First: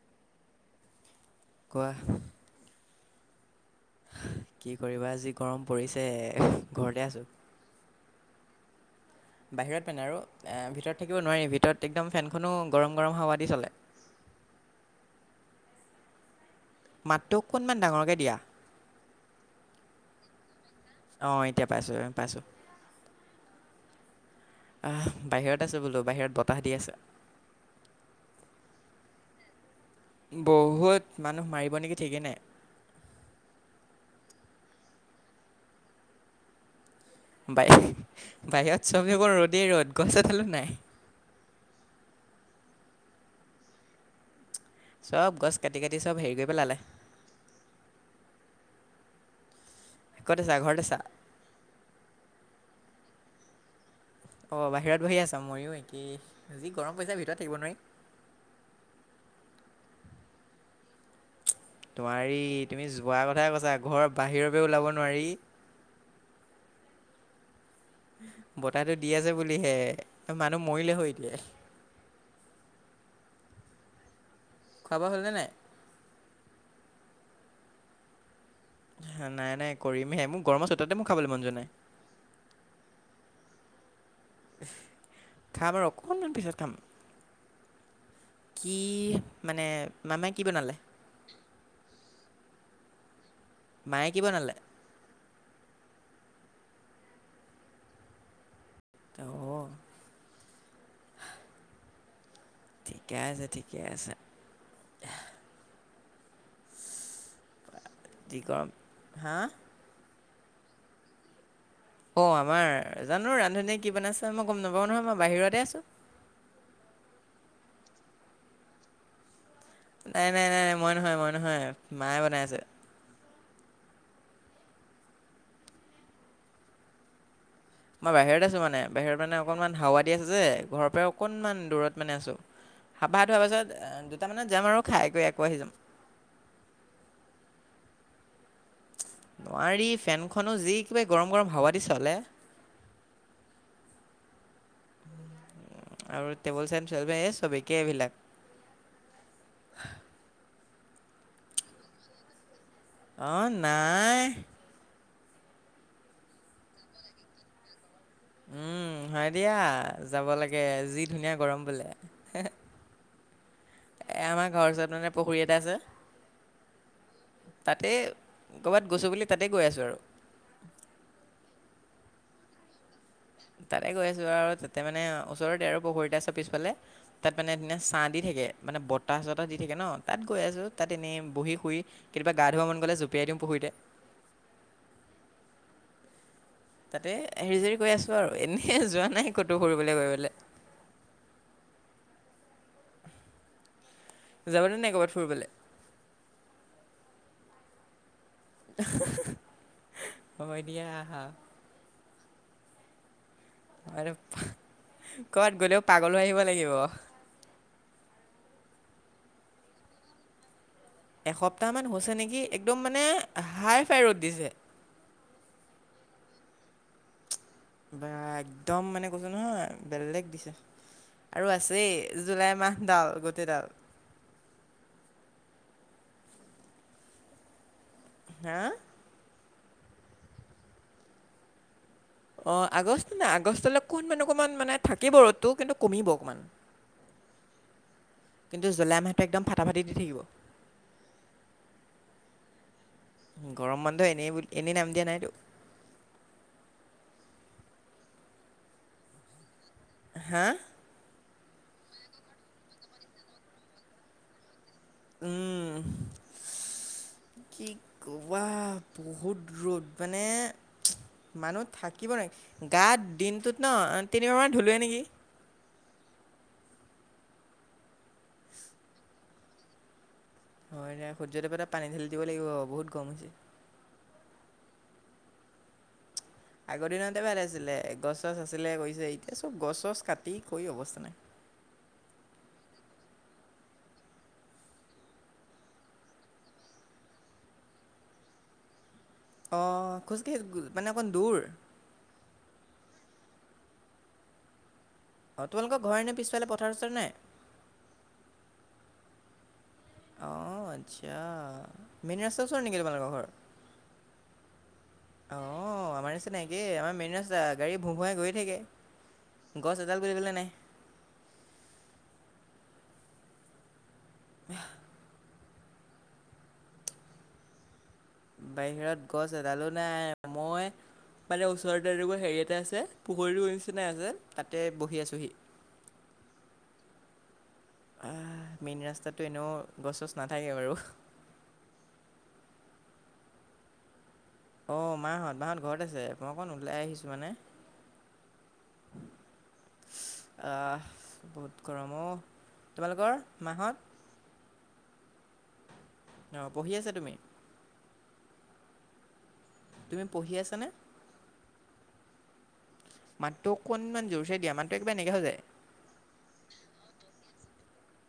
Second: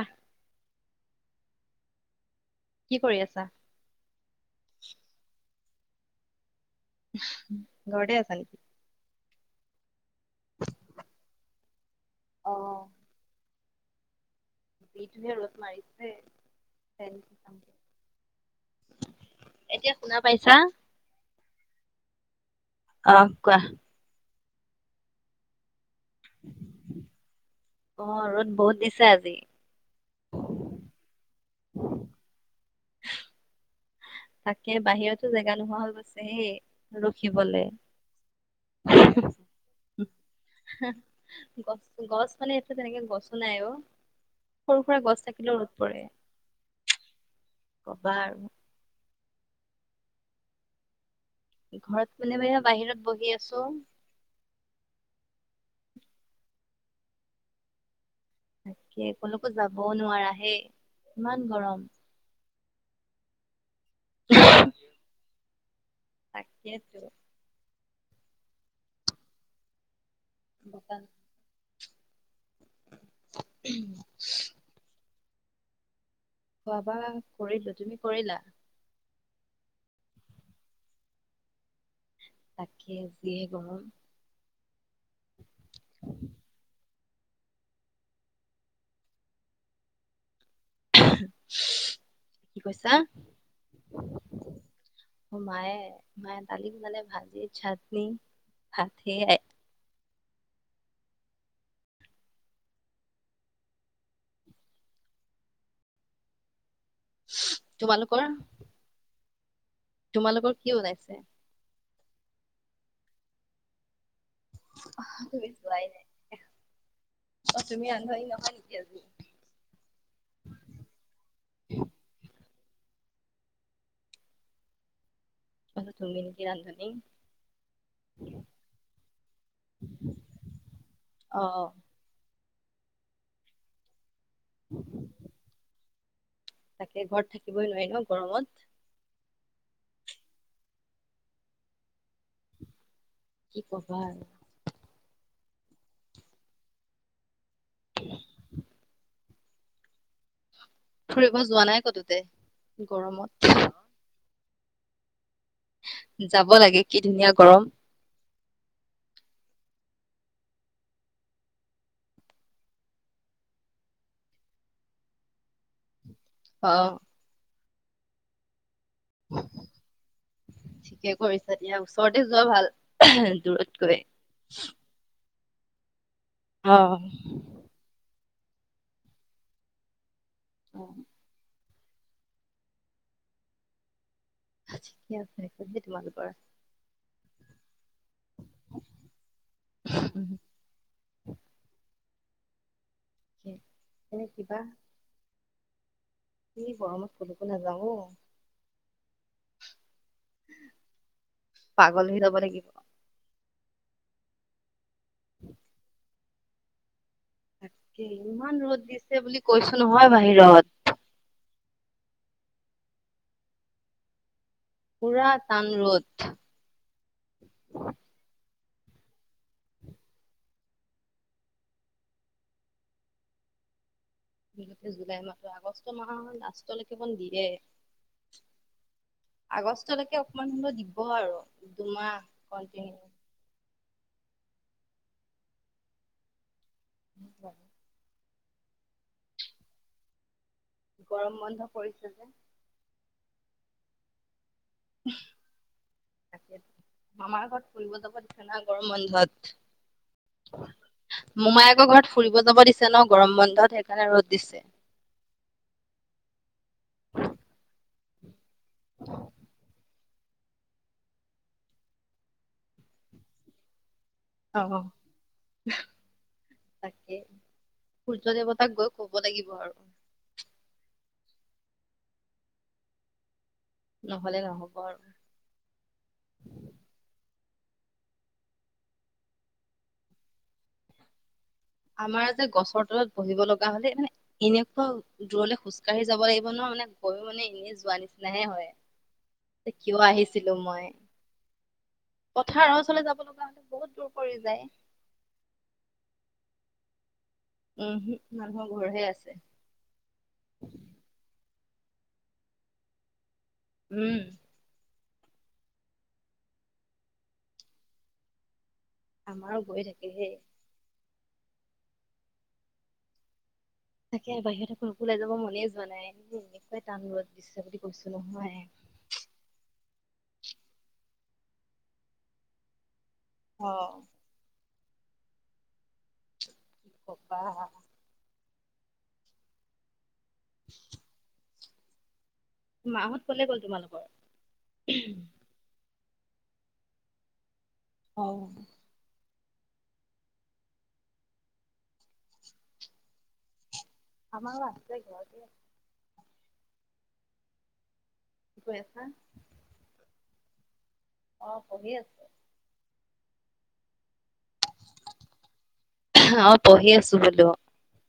আহ। কোৱা? কি কৰি আছা? কি কৰিবা আজি গৰম পৰিছে। ঘৰতে আছোঁ ঘৰতে আছা নেকি? বাহিৰত পেনে আৰু ভিতৰত থাকিব নোৱাৰি, ভিতৰত একদম ফেনখনো অ' গৰম, গৰম হাৱা দি চলে। যিহে ৰ'দ মাৰিছে। ফেন মাতটো অকণমান ডাঙৰকে দিয়া। এতিয়া শুনা পাইছা? অহ, এতিয়া পাইছো-পাইছো। অ' কোৱা আহ, বাহিৰত আছে বোলো, বাহিৰত বতাহ দি আছে। অ' ৰ'দ বহুত দিছে আজি বহুত মানুহ মাৰিব নেকি ঠিকেই নাই। তাকে বাহিৰতো জেগা নোহোৱা হৈ গৈছে হেই ৰখিবলে বাই বাহিৰত চব জোৰ ৰ'দেই, ৰ'দ গছলো নাই। গছ, গছ মানে এইটো তেনেকে গছো নাই অ'। সৰু, সুৰা গছ চব থাকিলেও ৰ'দ কাটি কাটি পৰে চব হেৰি কৰি পেলালে ক'বা আৰু। এককতেছা ঘৰতেছা ঘৰত কোনেবাই বাহিৰত বহি আছো। অ, বাহিৰত বহি আছা ময়ো একি যি গৰম পৰিছে ভিতৰত থাকিব নোৱাৰি। তাকে কোনকো যাবও নোৱাৰা হে ইমান গৰম তোমাৰ তুমি যোৱা কথাই কৈছা ঘৰ বাহিৰৰ বাবে ওলাব নোৱাৰি। তাকেইেতো। বতাহটো দি আছে বুলিহে মানুহ মৰিলে বতাহ হৈ দিয়ে। উম। খাবা হ'লেনে নাই। খোৱাবা কৰিলো তুমি কৰিলা? নাই, নাই, কৰিমহে মোৰ গৰমৰ চ, তাতে মোৰ খাবলৈ মন যোৱা নাই। তাকে যিহে গম খাম আৰু অকমান দিন পিছত খাম। কি মানে মামাই কি বনালে? কি কৈছা? মায়ে কি বনালে মায়ে, ম কালি বনালে ভাজি, চাটনি, ভাত সেইয়াই। অ' ঠিকে আছে, ঠিকে আছে। তোমালোকৰ? যি গৰম হা? তোমালোকৰ কি ওলাইছে? অ, আমাৰ জানো ৰান্ধনীয়ে কি বনাইছে? তই মই গম নাপাওঁ নহয় মই অ, তুমি বাহিৰতে আছো। আচমি আনভ ই নহ নক নাই, নাই, নাই, নাই, মই নহয়, মই নহয়, মায়ে বনাই আছে। অল তুমি নেকি ৰান্ধনী। মই বাহিৰত আছো, মানে বাহিৰত মানে অকনমান হাৱা দি আছে যে ঘৰৰ পৰা অ অকনমান দূৰত মানে আছো। সাবাত হোৱাৰ পাছত দুটামানত যাম আৰু খাই কৰিকৈ আকৌ আহি যাম। তাকে ঘৰত থাকিবই নোৱাৰি ন গৰমত। নোৱাৰি ফেনখনো যি কিবা গৰম, গৰম হাৱা দি চলে। কি কবাৰ আৰু টেবুল চেন, চ, চবকে এইবিলাক ফুৰিব যোৱা নাই ক'তোতে। অঁ গৰমত [unintelligible] নাই যাব লাগে কি ধুনীয়া গৰম। উম, হয় দিয়া যাব লাগে যি ধুনীয়া গৰম বোলে। এ, আমাৰ ঘৰ ওচৰতানে পুখুৰী এটা আছে। অ'। তাতে কৰ'বাত গৈছো বুলি তাতে গৈ আছো আৰু। চৰতে যোৱা ভাল। তাতে দূৰতকৈ গৈ আছো আৰু তাতে মানে ওচৰতে আৰু পহৰীত চব পিছফালে অ তাত মানে ধনা ছাঁ দি থাকে মানে বতাহ চতাহ দি থাকে ন। তাত গৈ আছোঁ। অ তাত এনেই বহি শুই কেতিয়া গা ধুৱ মন গ'লে জুপিয়াই দিওঁ পুখুৰীতে। ঠিকে আছে তোমাল পৰা তাতে হেৰিযৰি কৈ আছো আৰু এনেই যোৱা নাই ক'তো ফুৰিবলৈ উম, গৈলে। কি? যাব নে ক'বাত ফুৰিবলৈ। এই গৰমত কলৈকো নাযাওঁ অ'। ম দিয়া আহা। কব লাগিব। ক'তবাত গলেও পাগল হৈ আহিব লাগিব। তাকে ইমান ৰ'দ দিছে বুলি কৈছো নহয় বাহিৰত। এসপ্তাহ মান হৈছে নেকি একদম মানে হাই ফাই ৰ'দ দিছে। পুৰা টান ৰ'দ। বা একদম মানে কৈছো নহয় বেলেগ দিছে। আৰু আছেই জুলাই মাহ ডাল গোটেই ডাল। গ জুলাই মাহৰ আগষ্ট মাহ লাষ্টলৈকে কন দিয়ে। হা। আগষ্টলৈকে অকমান সময় দিব আৰু। দুমাহ অ', কন্টিনিউ। আগষ্ট নাই আগষ্টলৈ অকণমান অকণমান মানে থাকিব ৰ'দো কিন্তু কমিব অকণমান। উ [unintelligible] কিন্তু জুলাই মাহটো একদম ফাটাফাটি দি থাকিব। গৰম বন্ধ পৰিছে যে। গৰমবন্ধ এনে বুলি এনেই নাম দিয়া নাইতো। তাকে মামাৰ ঘৰত ফুৰিব যাব দিছে না গৰম বন্ধত। হা। মোমায়েকৰ ঘৰত ফুৰিব যাব দিছে ন গৰম বন্ধত সেইকাৰণে ৰ'দ দিছে। উম গোৱা বহুত ৰ'দ। মানে মানুহ থাকিব নেকি গাত দিনটোত ন তিনি বাৰ মান ধুলোৱে নেকি। তাকেই সূৰ্য দেৱতাক গৈ ক'ব লাগিব আৰু। হয়, য়া সূৰ্য্য দেৱতা এটা পানী ঢালি দিব লাগিব বহুত গৰম হৈছে। নহলে নহ'ব আৰু। আগৰ দিনতে ভাল আছিলে গছ চছ আছিলে কৈছে এতিয়া চব গছ চছ কাটি কৈ অৱস্থা নাই। আমাৰ যে গছৰ তলত বহিব লগা হ'লে মানে এনেকোৱা দূৰলে খোজ কঢ়ি যাব লাগিব ন মানে গৈ মানে এনেই যোৱা নিচিনাহে হয়। অঁ কিয় খোজকাঢ়ি আহিছিলো গো- মই মানে অকণ দূৰ পথাৰৰ ওচলৈ যাব [unintelligible] বহুত দূৰ কৰি যায়। অ', তোমালোকৰ ঘৰ এনে পিছফালে পথাৰ চথাৰ নাই। উমহো মানুহৰ ঘৰহে আছে। আহ আচ্ছা মেইন ৰাস্তাৰ ওচৰত নেকি তোমালোকৰ ঘৰত। উম। অ', আমাৰ নিচিনা একে আমাৰ মেইন ৰাস্তা গাড়ী ভো ভোুৱাই গৈয়ে থাকে। আমাৰো গছ গৈ এডাল থাকে হেই কৰিবলৈ নাই। তাকে বাহিৰত আকৌ ওলাই যাব মনেই যোৱা নাই এ এনেকুৱাই টান ৰ'দত দিছে বুলি। কৈছো নহয় বাহিৰত গছ এডালো নাই মই মানে ওচৰতে একো হেৰি এটা আছে। পুখৰীৰ অ নিচিনাই আছে তাতে বহি আছোহি। কি ক'বা। আহ মেইন ৰাস্তাতটো এনেও গছ চছ নাথাকে বাৰু। মাহত ক'লে গ'ল তোমালোকৰ। অ', মা হ'ত মা হ'ত ঘৰত আছে মই অকণ ওলাই আহিছো মানে। অ'। আহ, বহুত গৰম অ', তোমালোকৰ মা হ'ত। আমা [unintelligible] ঘৰতে [unintelligible] অ', পঢ়ি আছা তুমি? কি কৈ আছা? তুমি পঢ়ি আছানে? অ', পঢ়ি আছোঁ। মাতটো অকনমান য অ', পঢ়ি আছোঁ বোলোঁ।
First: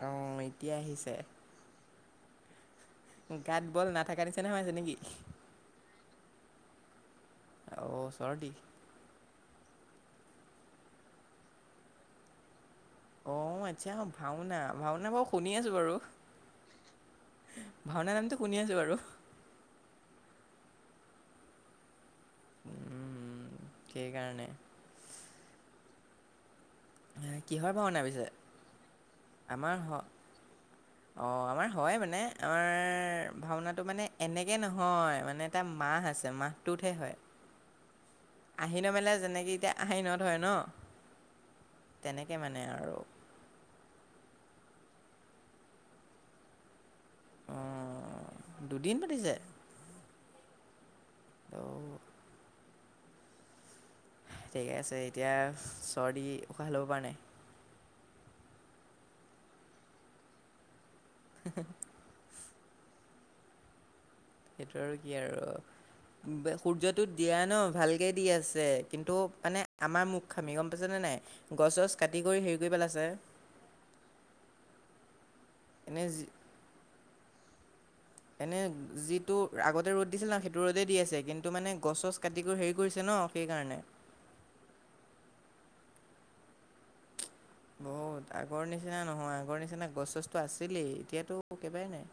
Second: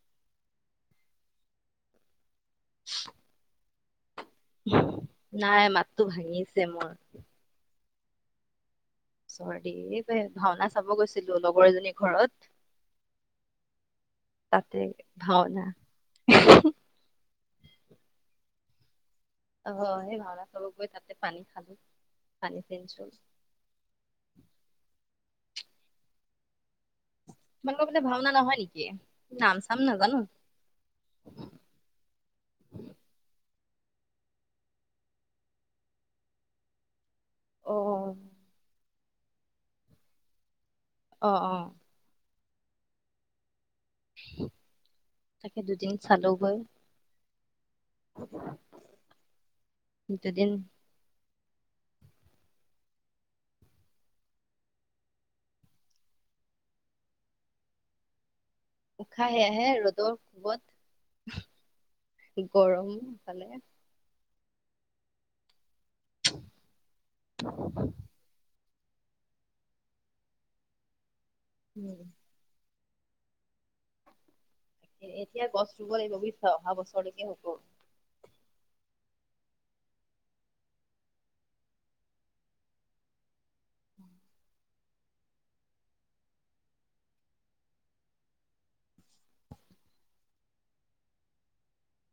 অ', এতিয়া আহিছে। গাত বল নাথাকা নিচ নাই মাতটো ভাঙিঁছে মোৰ। অ', চৰ্দি। চৰ্দি এই যে ভাওঁনা চাব গৈছিলোঁ লগৰ এজনী ঘৰত। অ', আচ্ছা ভাওঁনা তাতে ভাওঁনা বাৰু শুনি ভাওনা আছোঁ বাৰু। ভাওঁনা নামটো শুনি আছোঁ বাৰু। অ', সেই ভাওঁনা চাব গৈ তাতে পানী খালোঁ। পানী চেঞ্জ হ'ল। উম, সেইকাৰণে এ, কিহৰ তোমালোকৰ ভাওঁনা ফালে পিছে? ভাওনা নহয় নেকি নাম আমাৰ চাম হ' নাজানো অ', আমাৰ হয় মানে আমাৰ ভাওঁনাত মানে এনেকে নহয়। মানে এটা মাহ আছে মাহটোতহে হয়। অ আহিন মেলা যেনেকে এতিয়া আহিনত হয় ন। অ', অ'। কে মানে আৰু। তাকে দুদিন চালোঁগৈ। অ', দুদিন পাতিছে। দুদিন। অ'। ঠিকে আছে। এতিয়া চৰ্দি উশাহ ল'ব পৰা নাই। উশাহ এয়াহে ৰ'দৰ কোবত [unintelligible] গৰম ফালে সেইটো আৰু কি আৰু। বে সূৰ্যটোত দিয়া ন ভালকে দি আছে। কিন্তু মানে আমাৰ মুৰ্খামি গম পাইছ নে নাই? গছ চছ উম কাটি কৰি হেৰ [unintelligible] পেলাইছে। এ, এতিয়া গছ ৰুঁব এনে লাগিব যি- বুইছ অহা বছৰলৈকে হ'ব এনে যিটো ৰা আগতে ৰ'দ দিছিল না সেইটো ৰ'দে দি আছে, কিন্তু মানে গছ চছ কাটি কৰি হেৰি কৰিছে ন অ', সেইকাৰণে [unintelligible] বহুত আগৰ নিচিনা নহয় আগৰ নিচিনা গছ চছটো আছিলেই, এতিয়াতোঁ একেবাৰে নাই।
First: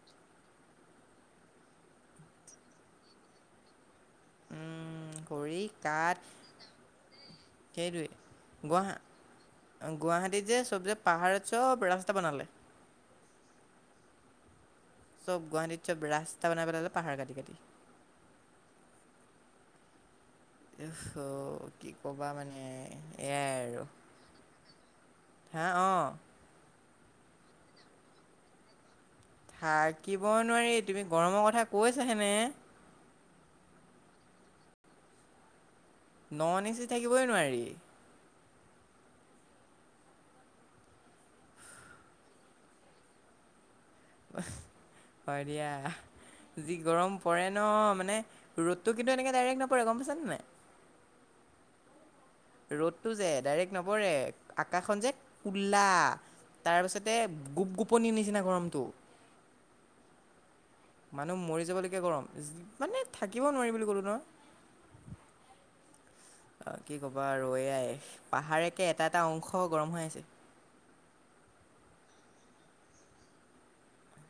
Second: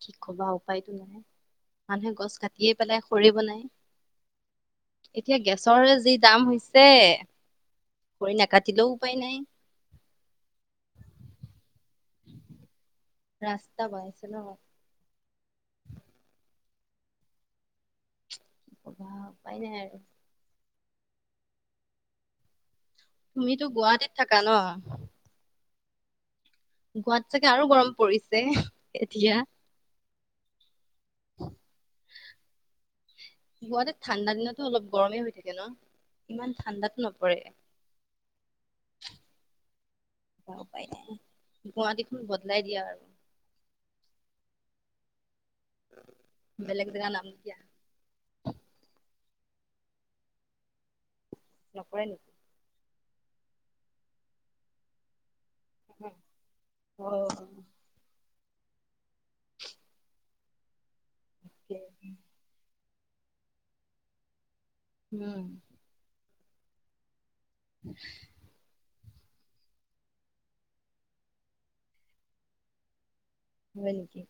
কি ক'বা উপায় টো নাই। মানুহে গছ কাটিয়ে পেলাই সৰি বনায়। উম, এতিয়া খৰি গেছৰে যি কাঠ দাম হৈছে। কৰি সেইটোৱে নাকাটিলেও গুৱাহা উপায় নাই আ গুৱাহাটীত যে চব যে পাহাৰত চব ৰাস্তা বনালে। ৰাস্তা বাইছে ন? চব গুৱাহাটীত চব ৰাস্তা বনাই পেলালে পাহাৰ কাটি কাটি। কি ক'বা উপায় নাই আৰু। উফ, অ', কি ক'বা মানে। এয়াই তুমিতোঁ আৰু গুৱাহাটীত থাকা ন? হা অ'। গোৱাঁত চাগে আৰু গৰম পৰিছে। এতিয়া থাকিবই নোৱাৰি তুমি গৰম কথা কৈছা হে নে? গুৱাহাটি ঠাণ্ডা দিনতো অলপ গৰমেই হৈ থাকে ন। ইমান নন এ চি ঠাণ্ডাতো থাকিবই নপৰে। নোৱাৰি গ, পাই গুৱাহাটীখন বদলাই দিয়া আৰু। [inaudible] হয় দিয়া যি বেলেগ জেগা গৰম নাম পৰে দিয়া ন মানে ৰ'দটো কিন্তু এনেকে ডাইৰেক্ট নপৰে গম পাইছা নে নাই। নকয় নেকি। ৰ'দটো যে ডাইৰেক্ট নবৰে আকাশখন যে কল্লা অ তাৰপিছতে গোপ-গোপনী নিচিনা গৰমটো। মানুহ মৰি অকে। যাবলৈকীয়া গৰম মানে থাকিব নোৱাৰিম বুলি কলো নহ। উম। আহ কি কবা ৰৈয়াই পাহাৰকে এটা, এটা অংশ গৰম হৈ আছে। হয়, নেকি।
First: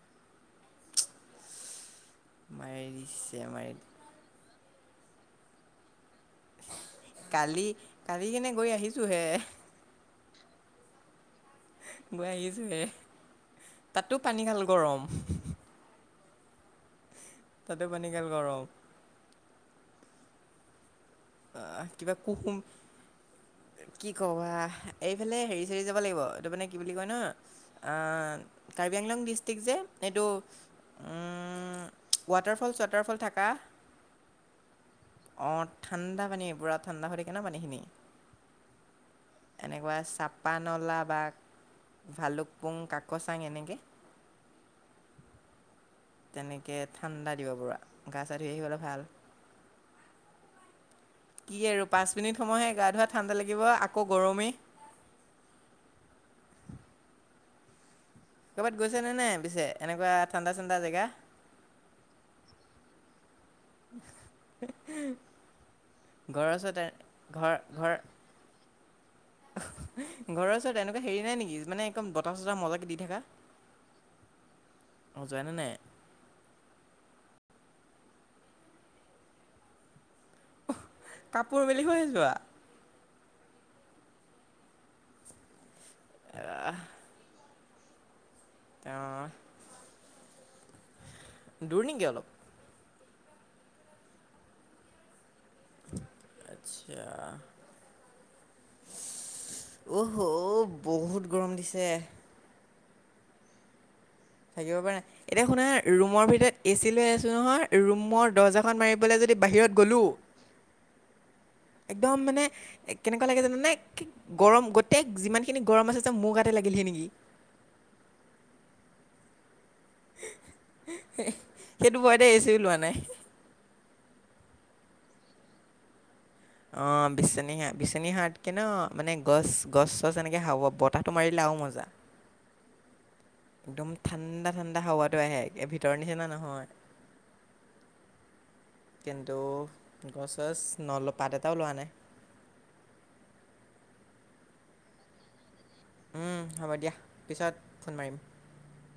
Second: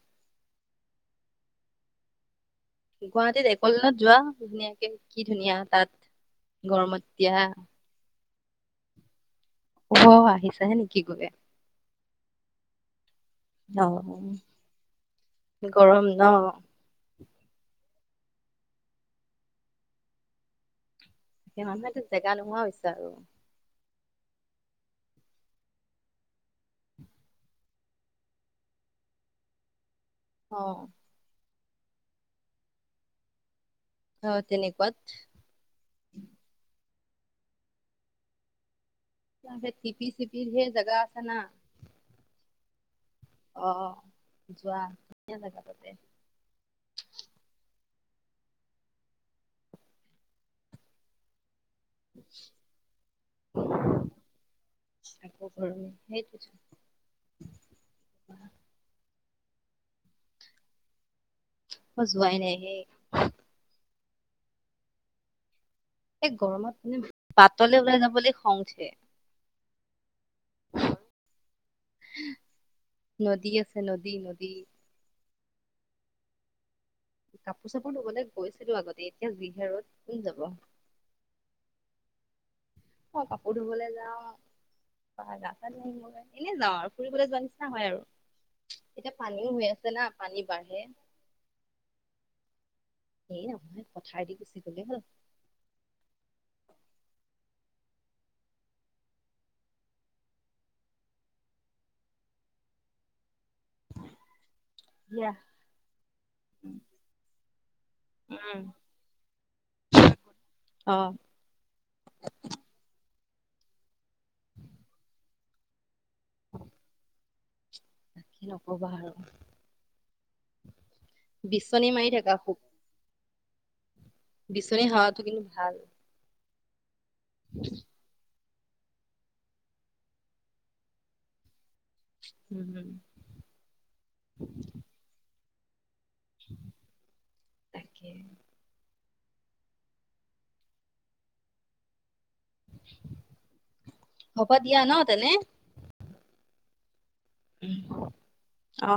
মাৰিছে গুৱাহাটীত মাৰি একলেনত যোৱা ধুনীয়াকে কি ধুনীয়া তাত গৰমত দিয়া। কালি কালি কেনে গৈ আহিছোঁহে। আহিছাহে নেকি গৈ। গৈ আহিছো হে। অ, গৰম ন। [unintelligible] মানুহ কিবা জেগা কুহুম নোহোৱা হৈছে আৰু। কি, কবা এইফালে হেৰি, চেৰি যাব লাগিব এইটো মানে কি বুলি কয় ন আহ কাৰ্বি-আংলং ডিষ্ট্ৰিক্ট যে এইটো অ উম, ৱাটাৰ ফলছ ৱাটাৰ ফল থাকা অ, তেনেকুৱাত ঠাণ্ডা পানী পুৰা ঠাণ্ডা হ কে ন পানীখিনি সেই এনেকুৱা টিপি চিপিৰ চাপা সেই জেগা নলা আছে বা না ভালুকপুং কাক অ, যোৱা ধুন জা তাতে তেনেকে ঠাণ্ডা দিব পুৰা গা ধুই আহিবলৈ ভাল। কি আৰু পাঁচ মিনিট সময়হে গা ধোৱা ঠাণ্ডা লাগিব আকৌ গৰমেই। সেইটো। [inaudible] ক'বাত গৈছা নে নাই পিছে এনেকুৱা ঠাণ্ডা, ঠাণ্ডা জেগা। যোৱাই নাই সেই [inaudible] এই ঘৰৰ ওচৰত গৰমত এ- মানে ঘৰ বাটলে ঘৰ ওলাই যাবলৈ খং উঠে। ঘৰৰ ওচৰত এনেকুৱা হেৰি নাই নেকি মানে একদম বতাহ, চতাহ মজাকে দি থাকা। নদী আছে নদী [inaudible] নাই। কাপোৰ, চাপোৰ লবলৈ গৈছিলোঁ আগতে এতিয়া বিহাৰত কাপোৰ মেলি শুই আহিছোৱা। অ, কাপোৰ ধুবলৈ যাও প গা এনে যাও আহ, আৰু ফুৰিবলৈ যোৱা নি হয় আৰু তেওঁ এতিয়া পানীও হৈ আছে না পানী বাঢ়ে। দূৰ নেকি অলপ। এ, নহয় পথাৰেদি গুচি গলে হ'ল। আচ্ছা। হ, বহুত গৰম দিছে। থাকিব পাৰো নাই দিয়া এতিয়া শুনা ৰুমৰ ভিতৰত এ চি লৈ আছো নহয় ৰুমৰ উম দৰ্জাখন মাৰিবলৈ যদি বাহিৰত গ'লো। অ'। একদম মানে কেনেকুৱা লাগে জানে গৰম গোটেই যিমানখিনি গৰম আছে যে মোৰ গাতে লাগিলহি নেকি বাকী নকবা আৰু বিচনী সেইটো মাৰি ভয়তে এ থকা চিও থাকা। লোৱা নাই বিচনী হাৱা টো কিন্তু ভাল। অ বিছিনিহ বিছিনিহা কি ন মানে গছ গছ চছ এনেকে খাব বতাহটো মাৰিলে আৰুও মজা উম হম একদম ঠাণ্ডা ঠাণ্ডা হাৱা টো আহে এ ভিতৰত ভিতৰৰ নিচিনা নহয় তাকে কিন্তু গছ গছ নল পাত এটাও লোৱা নাই ভাপত দিয়া ন তেনে হ'ব দিয়া পিছত ফোন মাৰিম অ